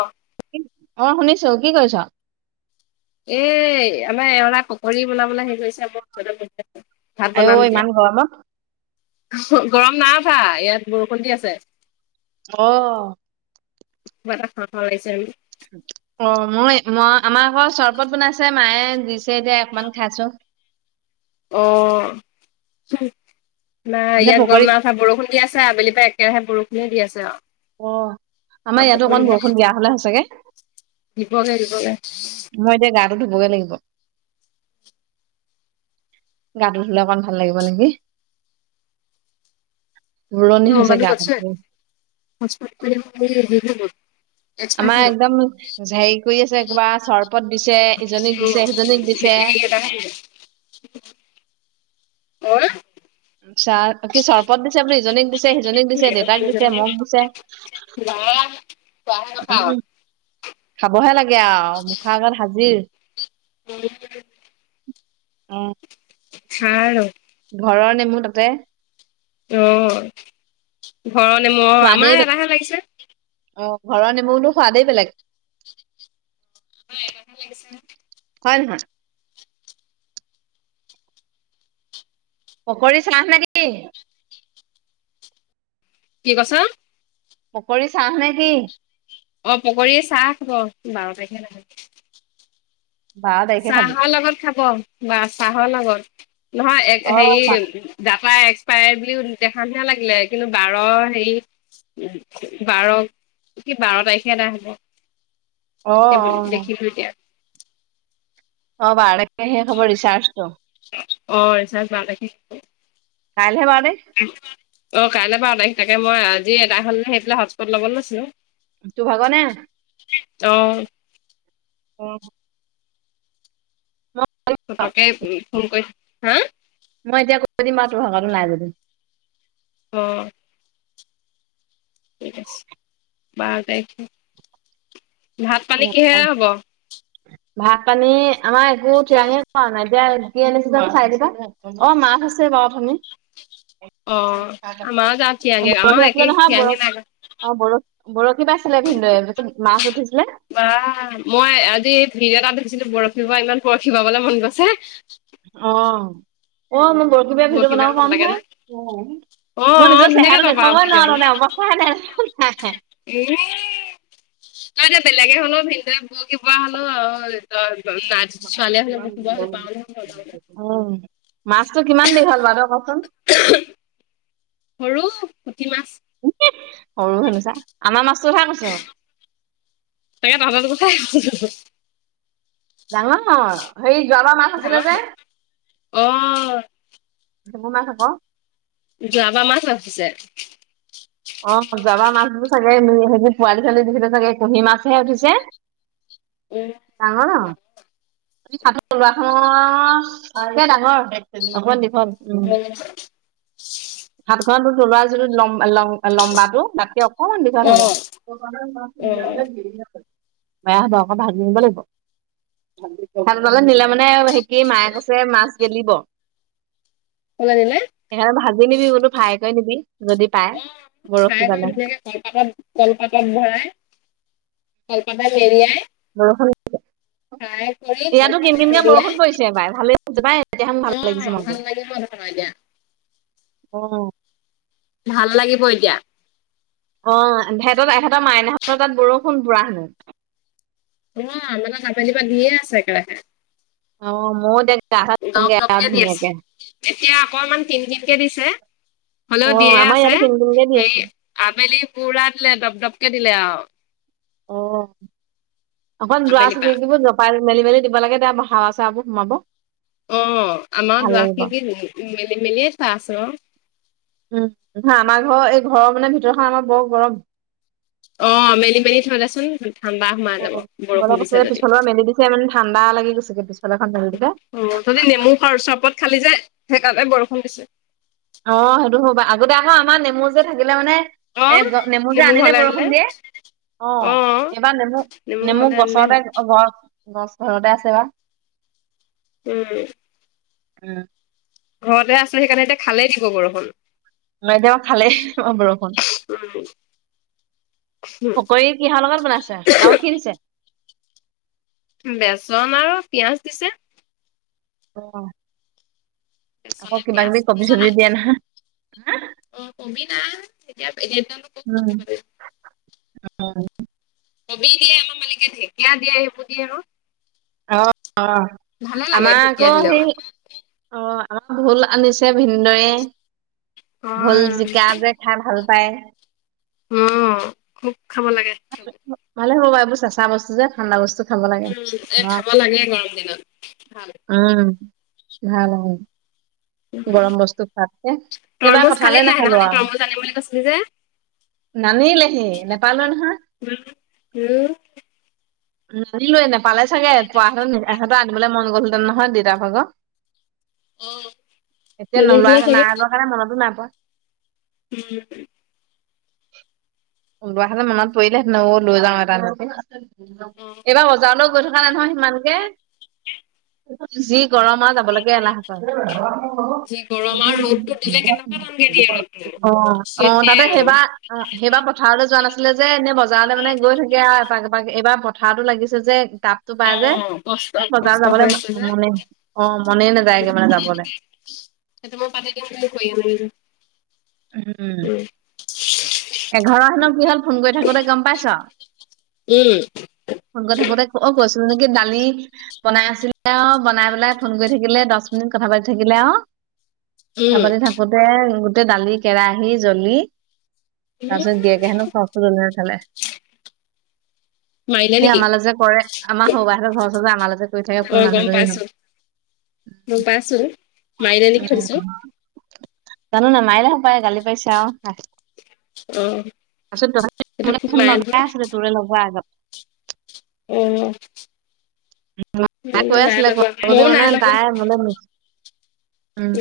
অ অ শুনিছো কি কৰিছ এ আমাৰ এওৰা পকৰী বনাবলৈ হেৰি কৰিছে ক যো-জা কৰিছে ভাত আইও বনাম ইমান এতিয়া গৰমত। গৰম নাই উঠা ইয়াত বৰষুণ দি আছে অ কিবা এটা খাও খাও লাগিছে আজি অ মই মই আমাৰ আকৌ চৰ্বত বনাইছে মায়ে দিছে এতিয়া একমান খাইছো অ না যে ইয়াত গৰম পকৰি না উঠা বৰষুণ দি আছে আবেলি পা একেৰাহে বৰষুনে দি আছে আওঁ অ', আমাৰ ইয়াতো অকমান বৰষুণ দিয়া হ'লে সঁচাকে। দিবগে-দিবগে। মই এতিয়া গাটো ধুবগে লাগিব। গাটো ধুুলে অকমান ভাল লাগিব নিকি। বুৰণি তোৰ হৈছে মবাইলটো গা কত আছে ধুই। ঐ হস্পট টো দে মোৰ শেষ হৈ গল এক্সপায়াৰ আমাৰ হৈ গ'ল একদম হেৰি কৰি আছে কিবা চৰ্বত দিছে ইজনীক দিছে সিজনীক দিছে [unintelligible] অআ চাহ কি চৰ্বত দিছে বোলে ইজনীক দিছে সিজনীক দিছে দেউতাক দিছে মোক দিছে বাহ, খোৱাৰ হে কথা আও উম খাবহে লাগে আঔ মুখ আগত হাজিৰ [unintelligible] উম খা আৰু ঘৰৰ নেমূ্ তাতে। অ', ঘৰৰ নেমু অ', সোৱাদেই আমাৰ বেলেগ। এটাহে লাগিছে। অ', ঘৰৰ নেমুনো সোৱাদেই বেলেগ। আমাৰ এটাহে লাগিছে। হয় নহয়। পকৰী চ্লাহ নে কি। কি কৈছ পকৰি চাহ নে কি। অ', পকৰীয়ে চাহ খাব, বাৰ তাৰিখে বাৰ তাৰিখে খাবি। চাহৰ লগত খাব বা চাহৰ লগত, নহয় এ হেৰি অ' চাহ ডাটা এক্সপায়াৰ বুলি দেখা নিচিনা লাগিলে কিন্তু বাৰৰ হেৰি', উম', বাৰ কি বাৰ তাৰিখে এদাই হ'ব', অ' এ', বুলি অ'। দেখিলোঁ এতিয়া', অ', বাৰ তাৰিখে শেষ হ'ব ৰিচাৰ্জটো', অ', ৰিচাৰ্জ বাৰ তাৰিখে শেষ হ'ব', কাইলেহে বাৰ তাৰিখ। অ', কাইলে বাৰ তাৰিখ, তাকে মই আজি এদাই হ'ল বুলি ভাবি পেলাই হটস্পট ল'ব লৈছিলো। তোৰ ভাগৰনে। অ'। অ'। তহঁতকে উম', ফোন কৰি, হা', মই এতিয়া কৈ দিম বা তোৰ ভাগৰটো নাই যদিও', অহ', ঠিক আছে, বাৰ তাৰিখে, ভাত পানী কিহেৰে হ'ব? ভাত পানী, আমাৰ একো থিৰাঙে কৰা নাই দিয়া, এতিয়া কি আনিছে বাৰু চাই লওঁ পাই', অ', মাছ আছে বাৰু অথনি', অ', আমাৰো যে থিয়াঙে, বৰশী আমাৰো বাইছিলে একেই নহয় বৰ থিয়াঙে নাই কৰা', অ', বৰশ- বৰশী বাইছিলে ভিন্দৱে, মাছ উঠিছিলে', বাহ', মই আজি ভিডিঅ' এটাত দেখিছিলোঁ বৰশী বোৱা, ইমান বৰশী বাবলে মন গৈছে', অ', অ', মই বৰশী', কিবা ভিডিঅ' বাই বনাব ভাল পাম লাগে ন নহয়, উম', অ মই অ নিজৰ ধুনীয়াকে চেহেৰাটো পাবা দেখুৱাবই ভিডিঅ'লে নোৱাৰো তাৰপা', নাই', -নাই', হিঃ', -হিঃ', নাই', -নাই', এনেই', তই এতিয়া বেলেগে হ'লেওঁ ভিন্দৱে বৰশী বোৱা হ'লেও ওই তই না', মাছটো কিমান দীঘল বুলি সোধিছে বুলি ক চোন, অহ', -উম', মাছটো কিমান দীঘল বাৰু তই কচোন? উহু', সৰু পুঠি মাছ', উম', কি', সৰু শুনিছা, আমাৰ মাছটোৰ কথাহে কৈছোঁ', তাকে, তহঁতৰ ভাবিছোঁ', ডাঙৰ, সেই যোৱাবাৰ মাছ আছিলে ডাঙৰ যে', নি? অ ভেঙোন মাছ হ'ব', যোৱাবাৰ মাছ ৰাখিছে', অ', যোৱাবাৰ মাছবোৰ চাগে সেইবোৰ পোৱালি ছোৱালী দিছিলে চাগে কুহি মাছহে উঠিছে', উম ডাঙৰ- ডাঙৰ', এ', হাতৰ তলুৱাখনৰ সমান মাছ, তাতকে ডাঙৰ অকমান দীঘল', [unintelligible] হাতখন তোৰ তলুৱা যদি লম', অহ', লং', অ', লম্বাটো তাতকে অকমান দীঘল অ হ'ব', অ বেয়া হ'ব, আকৌ ভাজি নিব লাগিব', ভাল পালে নিলে মানে সেটি, মায়ে কৈছে মাছ গেলিব', কেনেকুৱা নিলে? সেইকাৰণে ভাজি নিবি বোলোঁ, ফ্ৰাই কৰি নিবি যদি পায় বৰশী জালে', কল', -কলপাতত ভৰাই, কলপাতত মেৰিয়াই', বৰষুণ নিদিব', ফ্ৰাই কৰি ইয়াতো কিন কলপাতত কিনকে মেৰিয়াই বৰষুণ পৰিছে বাই ভালে যাই এতিয়াহছ ভাল লাগিছে মনটো', ইয়াতে নাইদিয়া', অহ', ভাল লাগিব এতিয়া', অ', হেতৰ', এহেতৰ মাইনাহেতৰ তাত বৰষুণ পুৰা হেনোঁ', উম', ইহঁতৰ যোৱাকালিৰ পৰা দিয়ে আছে একেৰাহে', অ', মইও দে গা চা দপ ধোওগে আৰু দপকে দি আছে। ধুনিয়াকে এতিয়া অকমান কিন- কিনকে দিছে, অ হ'লেও দিয়ে আমাৰ আছে ইয়াতো কিন কিনকে দি হেই', আছে আবেলি পুৰা দিলে দপ- দপকে দিলে আৰু', অ', অকণ আবেলি দোৱাৰ পা খিৰিকীবোৰ জপা', পাত মেলি মেলি দিব লাগে দে হাৱা চাৱাবোৰ সোমাব অ আমাৰ ভাল দোৱা লাগিব খিনক মেলি মেলিয়ে থোৱা আছো অ উম', -উম', আমাৰ ঘৰ এই ঘৰৰ মানে ভিতৰখন আমাৰ বৰ গৰম', অহ', অ মেলি মেলি থৈ দেচোন ঠাণ্ডা সোমাই যাব বৰষুণ দিছে যদি। চাধৰ খন মেলিলিযে অ গধূলি নেমু খৰ চৰবত খালি যে সেইকাৰণে বৰষুণ দিছে। অ সেইটো হ'ব পায় আগতে আহা আমাৰ নেমু, যে থাকিলে মানে। এ নেমু যে আনিলে বৰষুণ দিয়ে। অ এইবাৰ নেমু, নেমু ঘৰলে আনিলে গছতে হ'ল। গহ গছ ঘৰতে আছে বা উম উম ঘৰতে আছিলো সেইকাৰণে এতিয়া খালেই দিব বৰষুণ মেঘে, খালেই দিব‌ বৰষুণ, উম, পকৰি কিহৰ লগত বনাইছে আও কি দিছে? বেচন আৰু পিঁয়াজ দিছে অ আকৌ বেচনে কিবা পিয়াজ কিবি কবি শুনিছ চবি নাই? দিয়া নহয় হা অ কবি না তেতিয়া এতিয়া বেগেতনো উম অ কবি, দিয়ে আমাৰ মালিকে ঢেকীয়া, দিয়ে সেইবোৰ দিয়ে ক অ অ ভালে লাগে আমাৰ আকৌ ঢেকীয়া দিলেও। সেই। অ আমাৰ ভোল আনিছে ভিনদেৱে ভোল অ', জিকা যে। খাই ভাল পায়। উ খুব খাব লাগে। ভালে হ'ব বা এইবোৰ চেঁচা বস্তু যে ঠাণ্ডা বস্তু। খাব লাগে উম এ অ খাব লাগে গৰম দিনত ভাল। উম ভাল আও উম। গৰম বস্তু খোৱোতকে এইবাৰ তৰমুজ খালি কঠালে নাই সেইদিনাখনি নাখালো আও তৰমুজ আনিম বুলি কৈছিলি যে নানিলেহি নেপালোৱে নহয়। উম উম, নানিলোৱে নোপালে চাগে পোৱা এহত আনিবলৈ মন গলহঁতেন নহয় দেউতা ভাগ উম এতিয়া নেদেখিলে নোলোৱা চাগে নাই লোৱা কাৰণে মনতো নাপায়। হোম উলোৱা হলে মনত পৰিলে হেতেন অও লৈ যাও এটালৈকে উম এইবাৰ বজাৰলৈও গৈ থকা নাই নহয় সিমানকে যি গৰম আৰু যাব লেকে এলাহক কৰে। [unintelligible] যি গৰম আৰু ৰ'দটো দিলে কেনেকুৱা [unintelligible] টানকে দিয়ে ৰ'দটো অ অ আচৰিত দিয়ে তাতে ৰ'দ সেইবা। অ সেইবাৰ পথাৰলৈ যোৱা নাছিলে যে এনেই বজাৰলে মানে গৈ থাকে আও এপাক এইবাৰ পথাটো লাগিছে যে গাপ। টো অ পাই যে কষ্ট এ বজাৰ কষ্ট যাবলৈ হৈ আছে যে মনে অ মনে নাযায়গে মানে যাবলে সেইটো মই পাতি দিম তুমি কৈ আনাগৈ যোৱা। উম। এঘৰহেন কি হল ফোন কৰি থাকোতে গম পাইছ। উম। ফৌন কৰি থাকোঁতে অ কৈছিলো নেকি দালি বনাই আছিলে অ বনাই পেলাই ফোন কৰি থাকিলে দহ মিনিট কথা পাতি থাকিলে অ। কথা উম উম পাতি থাকোতে গোটেই দালি কেৰাহী জ্বলি। তাৰপিছত গিয়কে হেনো চশজন খালে। মাৰিলে এই নেকি আমাৰলে যে কৰে আমাৰ সৰু বা হতৰঁ ঘৰৰ ওচৰ যে আমাৰ কৰি থাকে অ কোন গম মানুহজনী ঘৰ। পাইছো গম পাইছো। মাৰিলে নেকি উম সুধিছো জানো নাই মায়িলেহে পায় গালি পাইছে আও। অ পাছত তহতি সেইটো মোলে খুব ফোন মাৰে লগাই নহয় আছিলে তোলে লগোৱা আগত। উম। মাই কৈ আছিলে ক লগোৱা দৈ ময়ো মানে নাই লগোৱা তাই মানে উম।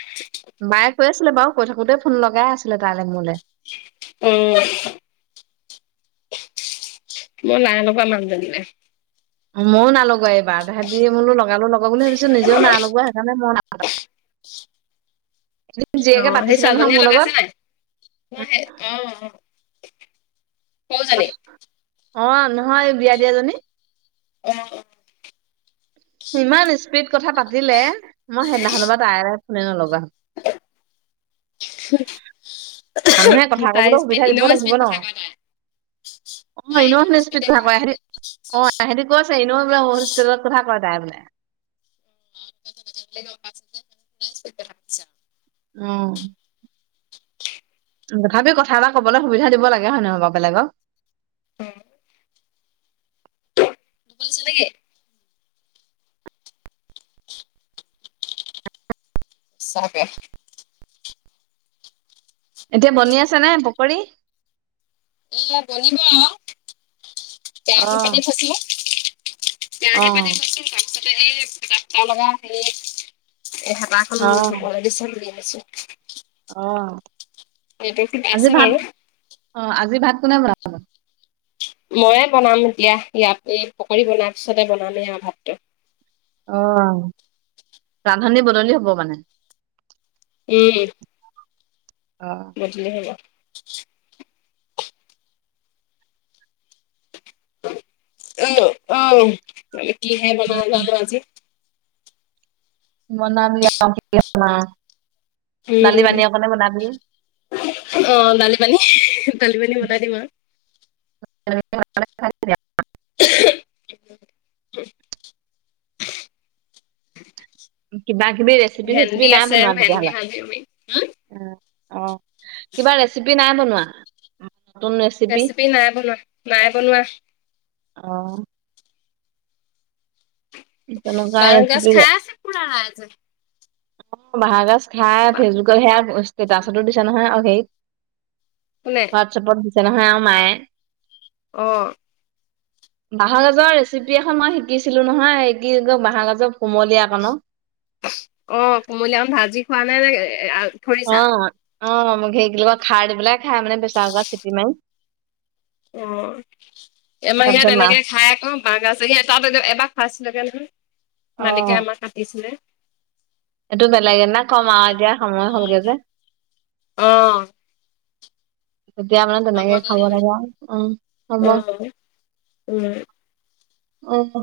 [inaudible] মায়ে কৈ আছিলে বাৰু কৈ থাকোতে ফোন লগাই আছিলে তাইলে মোলে। উম। মই নাই লগোৱা মানুহজনীলে। ময়ো নাই লগোৱা এইবাৰ তাহেঁতি মোৰ লগালো লগা বুলি ভাবিছো নিজেও নাই লগোৱা সেইকাৰণে মই। অ জীয়েকে সেই পাতিছিলে নহয় মোৰ ছোৱালজনজনীয়ে লগাইছে লগত নাই সে অঁ। অ অ নহয় বিয়া দিয়া জনী। অঁ অঁ। ইমান স্পীড কথা পাতিলে মই সেইদিনাখন পা তাইলে ফোনে নলগা হ'ল। মানুহে [inaudible] কথা তাই কবলৈ স্পীড সুবিধা দিব এনেও স্পীড কথা কয় তাই। অঁ তাই এনো হেঁতি এনেও ইচপিদ স্পীডে কথা কয় হেঁতি। অ সিহঁতি কৈছে এনো বোলে হস্পিটেলত কথা কয় তাই বোলে। [unintelligible] উম তথাপি কথা এটা ক'বলৈ সুবিধা দিব লাগে হয় নহয় বেলেগক- উম তোকাল লাগে [unintelligible] সচাকে এতিয়া বনি আছে নে পকৰী। এয়া বনিব আৰু, অ কেয়াহী পাতি থ‌ইছো। অ কেয়াহী পাতি থৈছো তাৰপিছতে এই তটা লগা হে এ হাঁহ। আম অ ধ'ব ল দিছে বুলি আছো। অঁ। সেইটো কিবা আছে বাৰু। অ আজি ভাত কোনে বনাব। ম‌ইয়ে বনাম এতিয়া ইয়াত এই পকৰি বনাৰ পিছতে বনামেই আৰু ভাতটো। অ ৰান্ধনি বদলি হব মানে। উম। অ। বদলি হব। আহ আহ মান কিহে বনাব জানো আজি। নামা [unintelligible] উম, অ দালি পানী দালি পানী মেলাই দিম আৰু। [unintelligible] [unintelligible] কিবা কিবি ৰেচিপি চেচেপি ভেন্দি নাই আছে বনোৱা ভেন্দি ভাজিম হম তেতিয়াহ'লে। অ কিবা ৰেচিপি নাই বনোৱা। ৰেচিপি নাই বনোৱা নাই বনোৱা। অঁ তেনেকুৱা বা গাছ ৰেচিপি খাই আছে পুৰা আজ- অ বাহঁ গাজ খাই বা- ফেচবুকত সেয়া ষ্টেটাচতো দিছো নহয় আৰু হেৰি - কোনে? হোৱাটছএপত দিছে নহয় আৰু মায়ে। অ। বাহৰ গাজৰ ৰেচিপি এখন মই শিকিছিলো নহয় এই কি কয় বাঁহৰ গাজৰ কুমলীয়া ক ন। অ কুমলিয়ান ভাজি খোৱা নে ন। অঁ অঁ মোক হেৰি কি খাৰ দি পেলাই খাই মানে পেচাকোকাৰত চিটি মাৰি- অ। আমাৰ তাৰ পিছত ইয়াত মাছ এনেকে খাই আকৌ বাঁহগাজ [unintelligible] এ তাত এবাৰ খাইছিলেগে নহয়। মালিকে অ', আমাক কাটিছিলে। এইটো বেলেগে এদিনা কম আও। এতিয়া সময় হ'লগে যে। অ তেতিয়া মানে হ'ব তেনেকে খাব দে লাগা, উম হ'ব। অ উম উম হু।